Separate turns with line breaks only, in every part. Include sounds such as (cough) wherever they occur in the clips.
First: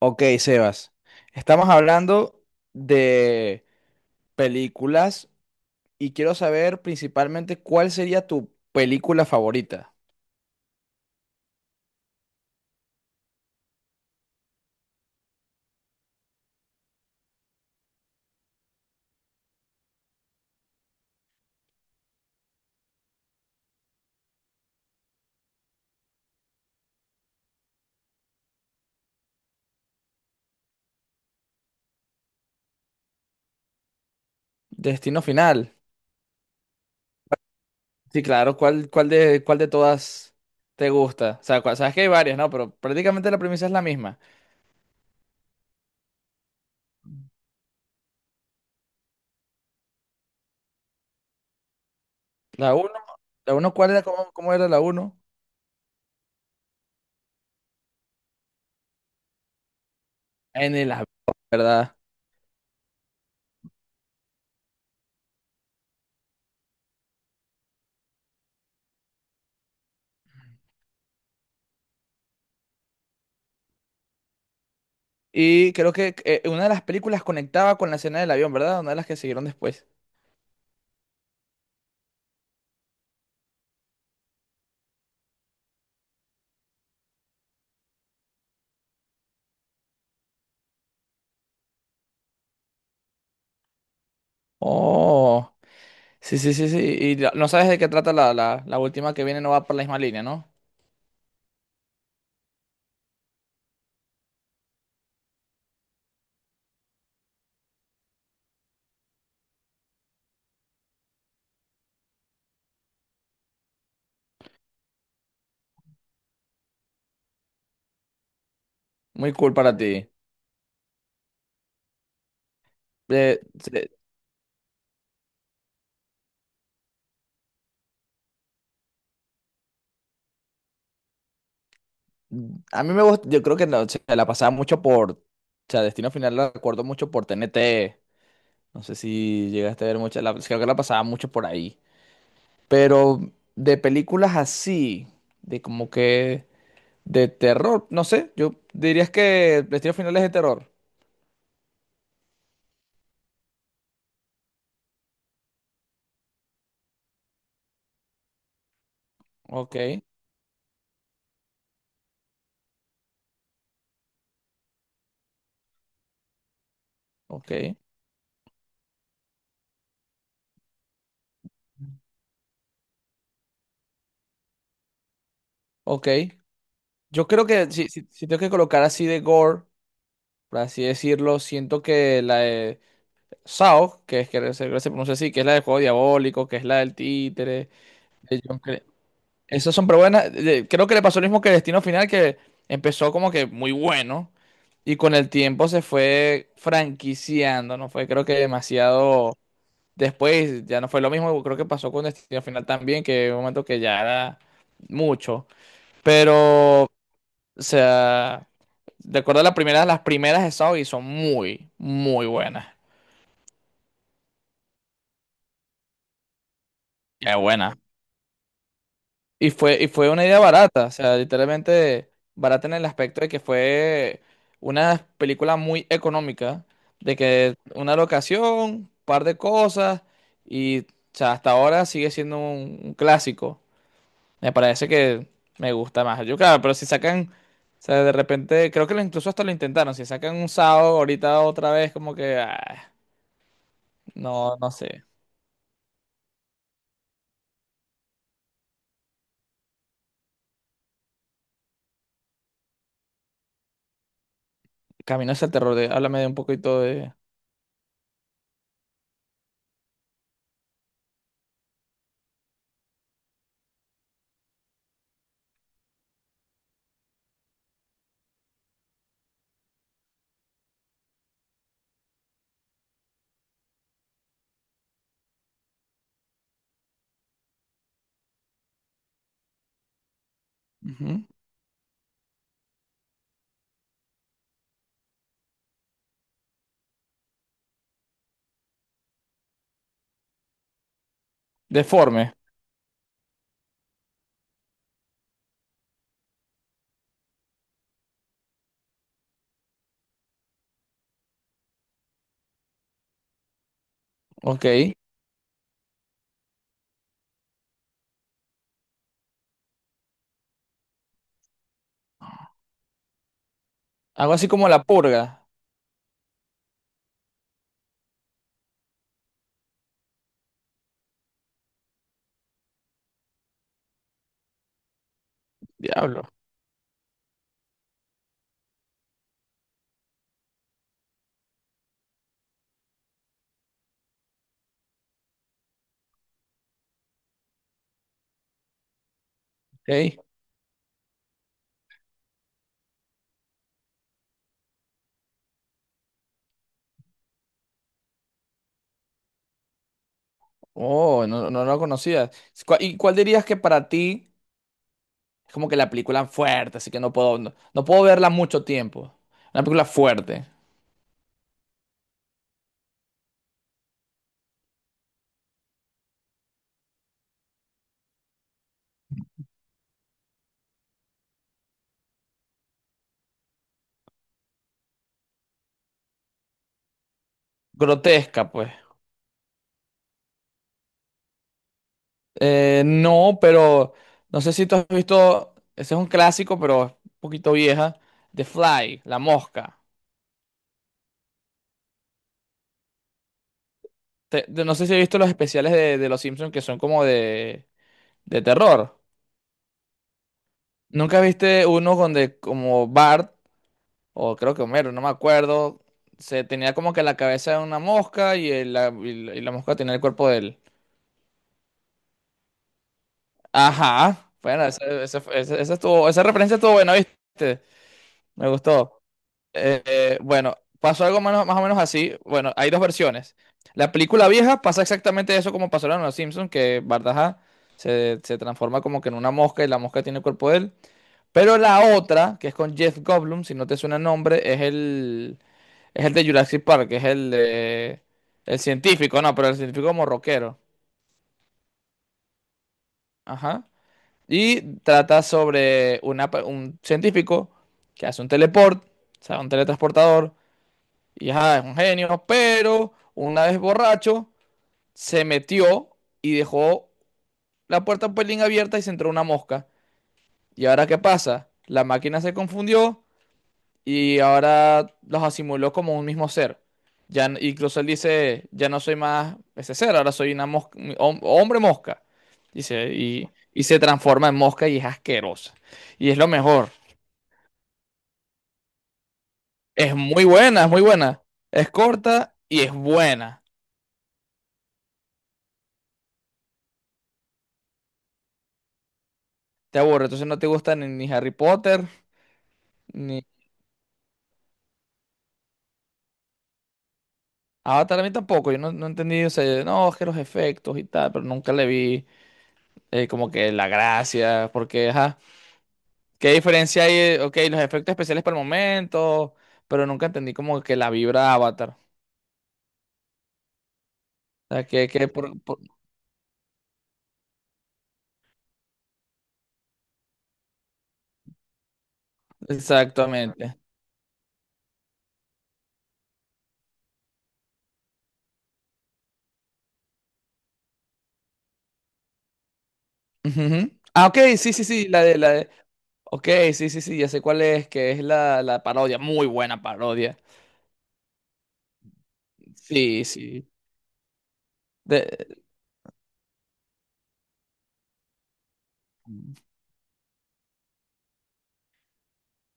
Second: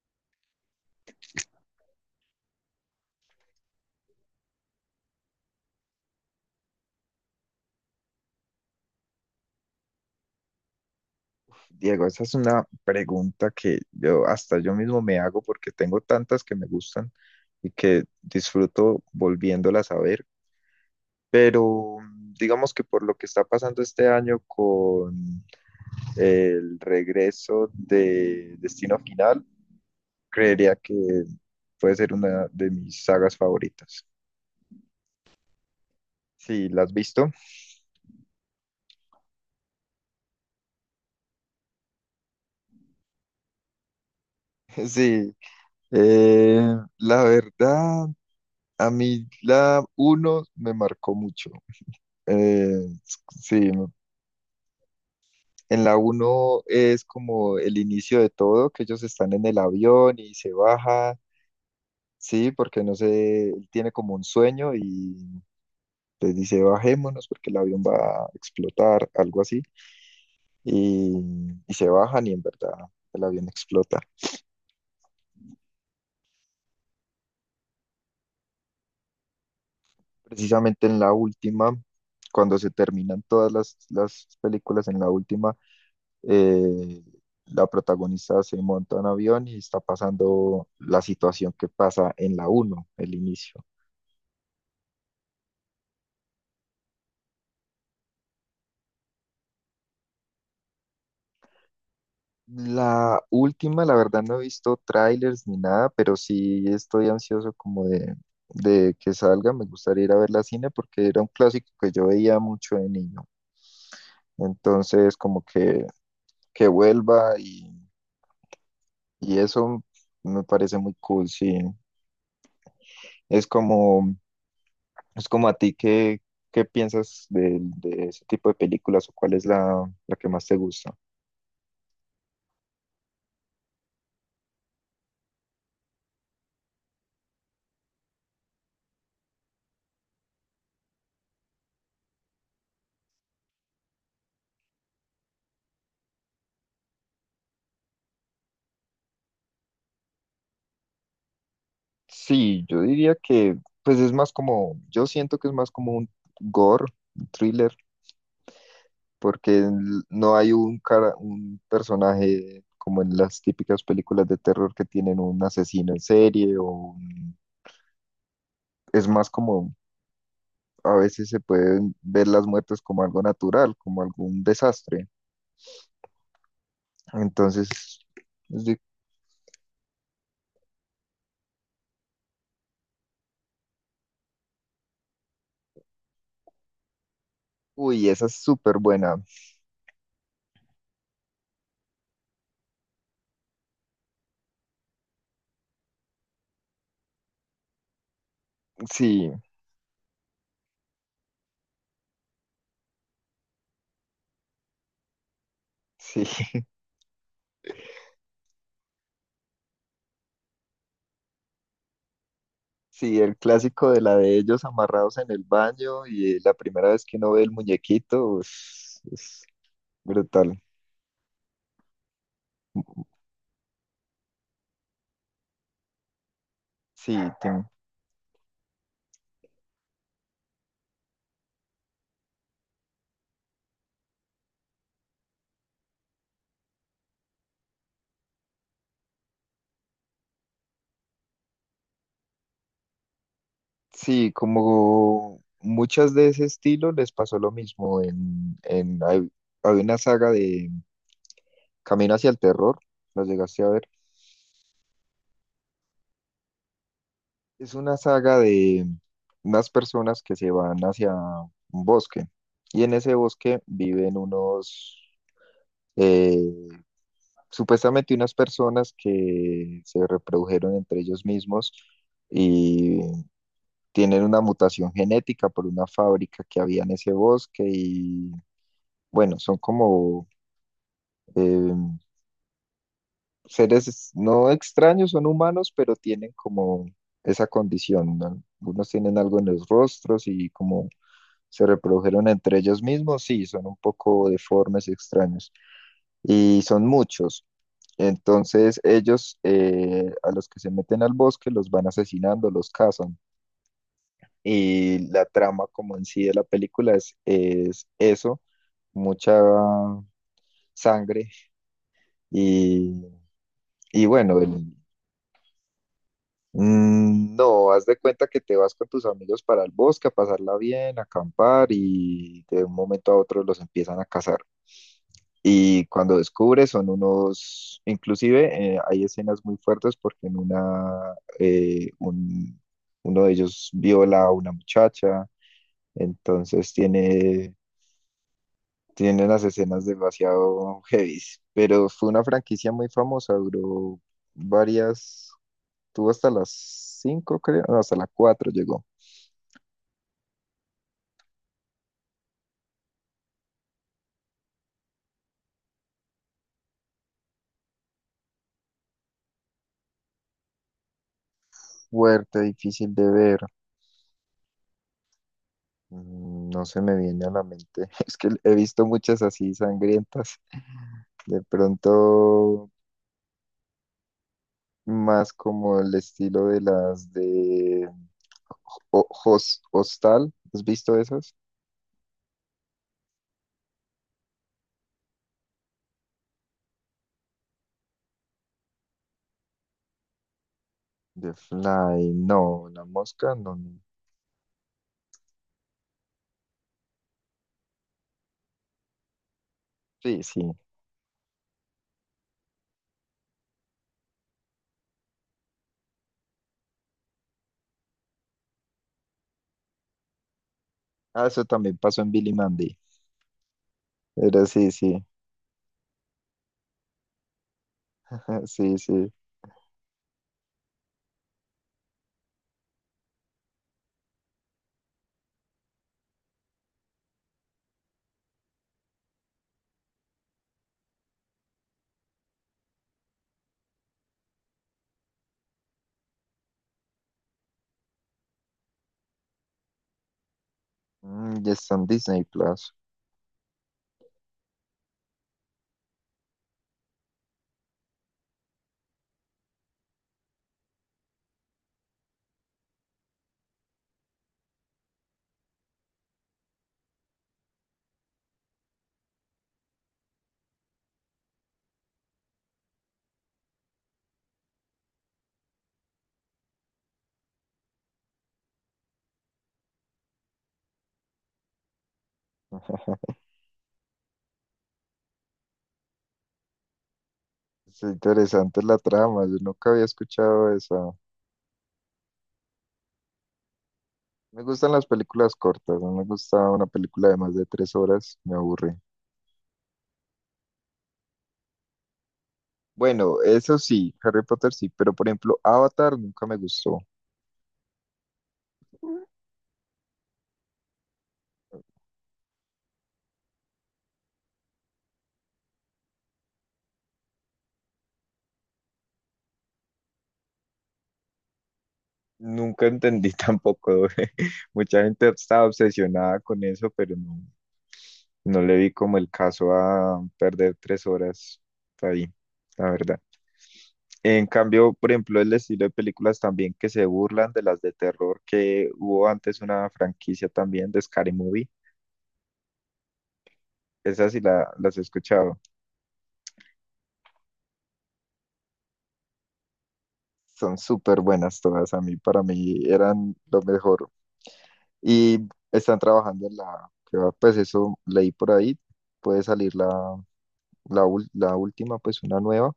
Ok, Sebas, estamos hablando de películas y quiero saber principalmente cuál sería tu película favorita.
Diego, esa es una pregunta que yo hasta yo mismo me hago porque tengo tantas que me gustan y que disfruto volviéndolas a ver, pero digamos que por lo que está pasando este año con el regreso de Destino Final, creería que puede ser una de mis sagas favoritas.
Destino Final.
Sí, ¿la has visto?
Sí, claro, ¿cuál de todas te gusta? O sea, cua- sabes que hay varias, ¿no? Pero prácticamente la premisa es la misma.
(laughs) Sí, eh, la verdad, a mí la uno me marcó mucho. Eh,
La uno, la
sí.
uno, ¿cuál era? ¿Cómo era la uno?
En la uno es como el inicio de todo, que ellos están en el avión y se
En el avión,
baja,
¿verdad?
sí, porque no sé, él tiene como un sueño y les dice bajémonos porque el avión va a explotar, algo así, y, y se bajan y en verdad el avión explota.
Y creo que una de las películas conectaba con la escena del avión, ¿verdad? Una de las que siguieron después.
Precisamente en la última, cuando se terminan todas las películas, en la última, eh, la protagonista se monta en avión y está pasando la situación que pasa en la uno, el inicio.
Oh. Sí. Y la- no sabes de qué trata la última que viene, no va por la misma línea, ¿no?
La última, la verdad, no he visto trailers ni nada, pero sí estoy ansioso como de que salga. Me gustaría ir a ver la cine porque era un clásico que yo veía mucho de niño. Entonces, como que vuelva
Muy
y
cool para
eso
ti.
me parece muy cool, sí. Es
Se-
como, es como a ti, ¿qué, qué piensas de ese tipo de películas o cuál es la que más te gusta?
a mí me gusta, yo creo que no, se la pasaba mucho por, o sea, Destino Final la recuerdo mucho por TNT. No sé si llegaste a ver mucho, la, creo que la pasaba mucho por ahí. Pero de películas así, de como que de terror, no sé, yo dirías que Destino Final es de terror.
Sí, yo diría que, pues es más como, yo siento que es más como un gore, un thriller, porque
Ok,
no hay un cara, un personaje como en las típicas películas de terror que tienen un asesino en serie o un-
ok.
es más como a veces se pueden ver las muertes como algo natural, como algún desastre.
Ok, yo creo
Entonces,
que si tengo que
es de-
colocar así de gore, por así decirlo, siento que la de Saw, que es que se pronuncia así, que es la del juego diabólico, que es la del títere,
uy, esa es
de John
súper
Cre-
buena.
Esas son, pero buenas. Creo que le pasó lo mismo que Destino Final, que empezó como que muy bueno y con el tiempo se fue franquiciando, ¿no? Fue creo que
Sí,
demasiado. Después ya no fue lo mismo, creo que pasó con Destino Final también, que hubo un momento que ya era mucho.
sí.
Pero o sea, de acuerdo a la primera, las primeras de Saudi son muy, muy buenas.
Sí, el clásico de la de ellos amarrados en el baño y la primera vez que uno
Qué
ve el
buena.
muñequito es
Y fue una idea
brutal.
barata, o sea, literalmente barata en el aspecto de que fue una película muy económica, de
Sí,
que una locación, un par de cosas, y o sea, hasta ahora sigue siendo un clásico. Me parece que me gusta más. Yo, claro, pero si sacan, o sea, de repente, creo que lo- incluso hasta lo intentaron, si sacan un sábado ahorita otra vez, como que... ah.
sí,
No, no sé.
como muchas de ese estilo les pasó lo mismo en hay, hay una saga de Camino hacia el terror, ¿lo llegaste a ver?
Camino hacia el terror. De- háblame de un poquito de.
Es una saga de unas personas que se van hacia un bosque y en ese bosque viven unos eh, supuestamente unas personas que se reprodujeron entre ellos mismos y tienen una mutación genética por una fábrica que había en ese bosque y bueno, son como
Ujú.
eh, seres no extraños, son humanos, pero tienen como esa condición, ¿no? Algunos tienen algo en los rostros y como se reprodujeron
Deforme.
entre ellos mismos, sí, son un poco deformes y extraños. Y son muchos. Entonces ellos a los que se meten al bosque los van asesinando, los cazan.
Ok.
Y la trama como en sí de la película es eso, mucha sangre y, y
Algo
bueno,
así como
el,
La Purga.
no, haz de cuenta que te vas con tus amigos para el bosque a pasarla bien, a acampar y de un momento a otro los empiezan a cazar. Y cuando
Diablo.
descubre son unos, inclusive hay escenas muy fuertes porque en una, uno de ellos viola a una muchacha, entonces tiene, tiene las escenas
Ok.
demasiado heavy, pero fue una franquicia muy famosa, duró varias, tuvo hasta las cinco creo, no, hasta las cuatro llegó.
Oh, no lo conocía. ¿Cuál- ¿Y cuál dirías que para ti es como que la película fuerte, así que no puedo, no, no puedo verla mucho tiempo? Una película fuerte.
Fuerte, difícil de ver. No se me viene a la mente, (laughs) es que he visto muchas así sangrientas. De pronto más como el estilo de las de
Grotesca, pues.
Hostal. ¿Has visto esas?
No, pero no sé si tú has visto. Ese es un clásico, pero es un poquito vieja. The Fly, La Mosca.
The Fly, no, la mosca, no. No.
Te- de- no sé si has visto los especiales de Los Simpsons que son como de terror.
Sí, sí.
¿Nunca viste uno donde como Bart, o creo que Homero, no me acuerdo, se tenía como que la cabeza de una mosca y, el- la, y la- y la mosca tenía el cuerpo de él?
Ah, eso también pasó en Billy Mandy.
Ajá.
Pero
Bueno,
sí, sí,
esa estuvo, esa referencia estuvo buena, ¿viste?
(laughs)
Me
sí,
gustó.
sí.
Bueno, pasó algo menos- más o menos así. Bueno, hay dos versiones. La película vieja pasa exactamente eso como pasó en Los Simpsons, que Bardaja se transforma como que en una mosca y la mosca tiene el cuerpo de él. Pero la otra, que es con Jeff Goldblum, si no te suena el nombre, es el de Jurassic Park, que es el de... El científico, no, pero el científico como rockero.
Y está en Disney Plus.
Ajá. Y trata sobre una pe- un científico que hace un teleport, o sea, un teletransportador. Y ajá, es un genio, pero una vez borracho se metió y dejó la puerta un pelín abierta y se entró una mosca. ¿Y ahora qué pasa? La máquina se confundió y ahora los asimiló como un mismo ser. Ya, n- incluso él dice, ya no soy más ese ser, ahora soy una mosca, hom- hombre mosca. Dice, y se transforma en mosca y es asquerosa. Y es lo mejor.
Es interesante la trama, yo nunca había
Es muy
escuchado
buena, es
esa.
muy buena. Es corta y es buena.
Me gustan las películas cortas, no me gusta una película de más de 3 horas, me aburre.
Te aburre, entonces no te gusta ni Harry Potter,
Bueno,
ni
eso sí, Harry Potter sí, pero por ejemplo, Avatar nunca me gustó.
Avatar a mí tampoco, yo no, no entendí, o sea, yo, no, es que los efectos y tal, pero nunca le vi como que la gracia, porque, ajá, ¿qué diferencia hay? Ok, los efectos especiales para el momento, pero nunca entendí como que la vibra Avatar,
Nunca entendí tampoco. (laughs)
o sea,
Mucha gente
que
estaba
por-
obsesionada con eso, pero no, no le vi como el caso a perder 3 horas ahí, la verdad.
exactamente.
En cambio, por ejemplo, el estilo de películas también que se burlan de las de terror, que hubo antes una franquicia también de Scary Movie,
Ujú. Ah,
esas sí las he
la
escuchado.
de, ok, sí, ya sé cuál es, que es la parodia, muy buena parodia,
Son súper buenas todas, a mí, para mí
sí,
eran lo
sí,
mejor. Y
de...
están trabajando en la, que va, pues eso leí por ahí, puede salir la la última, pues una nueva,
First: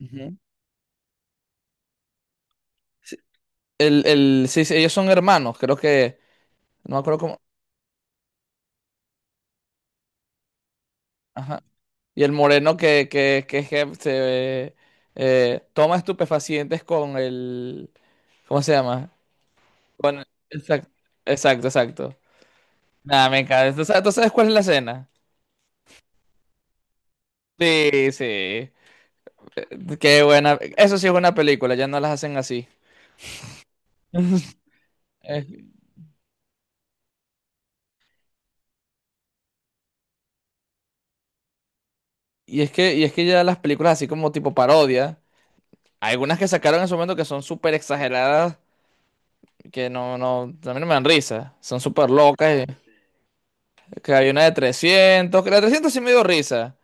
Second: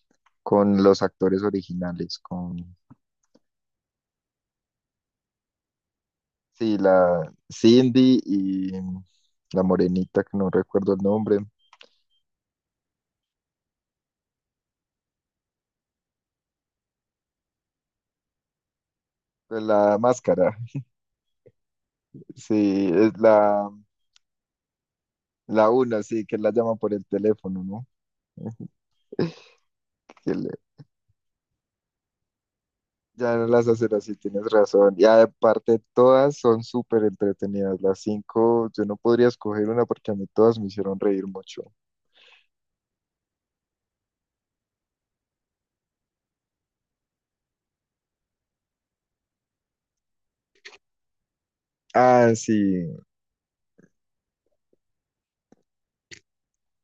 ujú.
con los actores originales, con,
Sí, sí, ellos son hermanos, creo que,
sí,
no me acuerdo
la
cómo,
Cindy y la morenita, que no recuerdo el nombre,
ajá. Y el moreno es que se toma estupefacientes con el, ¿cómo se llama?
pues la
Con,
máscara,
exacto, exacto.
(laughs) sí, es
Nada, me
la,
encanta. ¿Tú sabes cuál es la escena?
la una, sí, que la llama por el teléfono, ¿no?
Sí, sí. Qué
Que le-
buena. Eso sí es buena película, ya no las hacen así.
ya no las hacen así, tienes
(laughs)
razón. Y
Eh,
aparte, todas son súper entretenidas, las cinco, yo no podría escoger una porque a mí todas me hicieron reír mucho.
y es que, y es que ya las películas así como tipo parodia, hay algunas que sacaron en su momento que son súper exageradas que no, no, a mí no me dan risa. Son súper
Ah,
locas. Y-
sí,
Que hay una de 300, que la de 300 sí me dio risa,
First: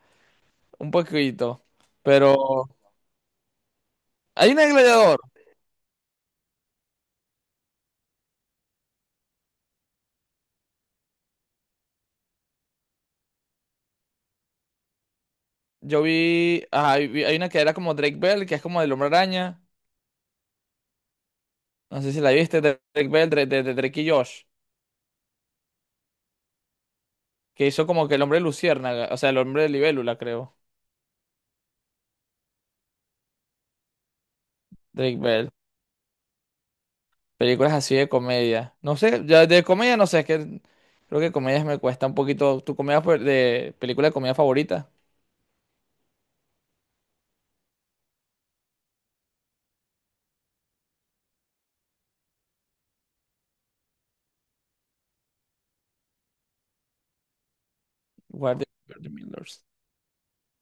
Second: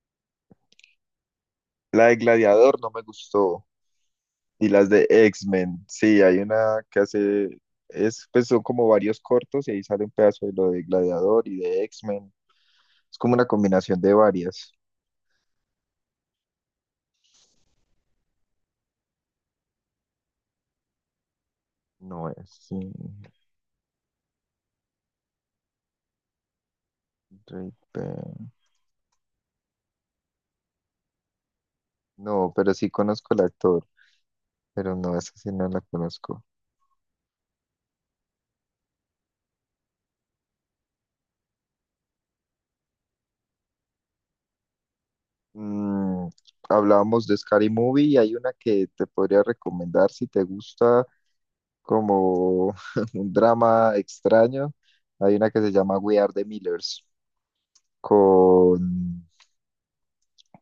un poquito.
la de
Pero
Gladiador no me gustó.
hay una
Y
de
las de
Gladiador.
X-Men, sí, hay una que hace, es, pues son como varios cortos y ahí sale un pedazo de lo de Gladiador y de X-Men. Es como una combinación de varias.
Yo vi, ajá, vi- hay una que era como Drake Bell, que es como del Hombre Araña. No sé si
No
la
es,
viste, de
sí,
Drake Bell, de Drake y Josh. Que
Drake
hizo como que el hombre
Bell.
luciérnaga, o sea, el hombre de libélula, creo.
No, pero sí conozco al actor, pero no,
Drake
esa
Bell.
sí no la conozco.
Películas así de comedia. No sé, ya de comedia no sé, es que creo que comedias me cuesta un poquito. ¿Tu comedia fa- de película de comedia favorita?
Mm, hablábamos de Scary Movie y hay una que te podría recomendar si te gusta como (laughs) un drama extraño. Hay una que se llama We Are the Millers
Guardian.
con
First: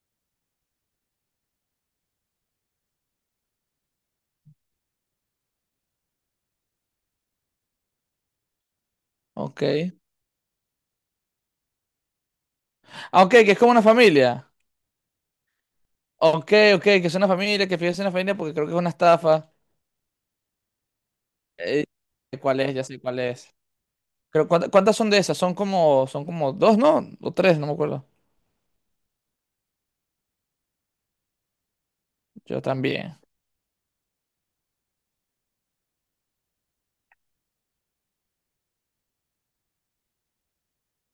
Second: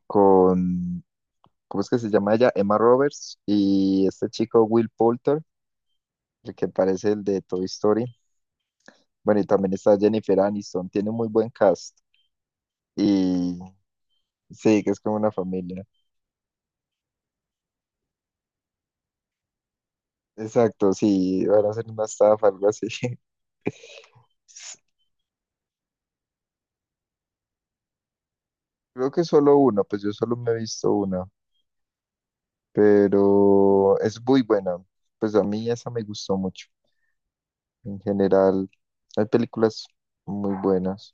con, ¿cómo es que se llama ella? Emma Roberts y este chico Will Poulter, el que parece el de Toy Story. Bueno, y
Ok.
también está Jennifer Aniston, tiene un muy buen cast.
Ah, ok, que
Y
es como una familia.
sí, que es como una familia.
Ok, ok, que es una familia, que fíjese una familia porque creo que es una estafa.
Exacto, sí, van a hacer
Eh,
una estafa,
¿Cuál
algo
es? Ya
así.
sé cuál es. Creo, ¿cuánta-
(laughs)
¿cuántas son de esas? Son como dos, ¿no? O tres, no me acuerdo.
Creo que solo uno, pues yo solo me he visto una,
Yo también.
pero es muy buena. Pues a mí esa me gustó mucho. En general, hay películas muy buenas.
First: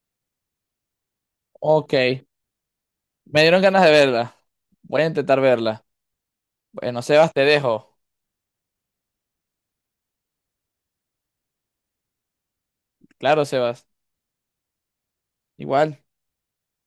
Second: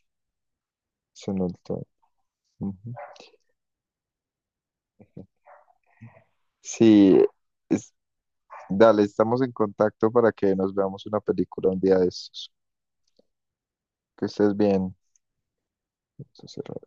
Son ultra-
Ok.
ujú.
Me dieron ganas de verla. Voy a intentar verla. Bueno,
Sí,
Sebas, te dejo.
dale, estamos en contacto para que nos veamos una película un día de estos.
Claro, Sebas.
Que estés bien.
Igual.
Entonces,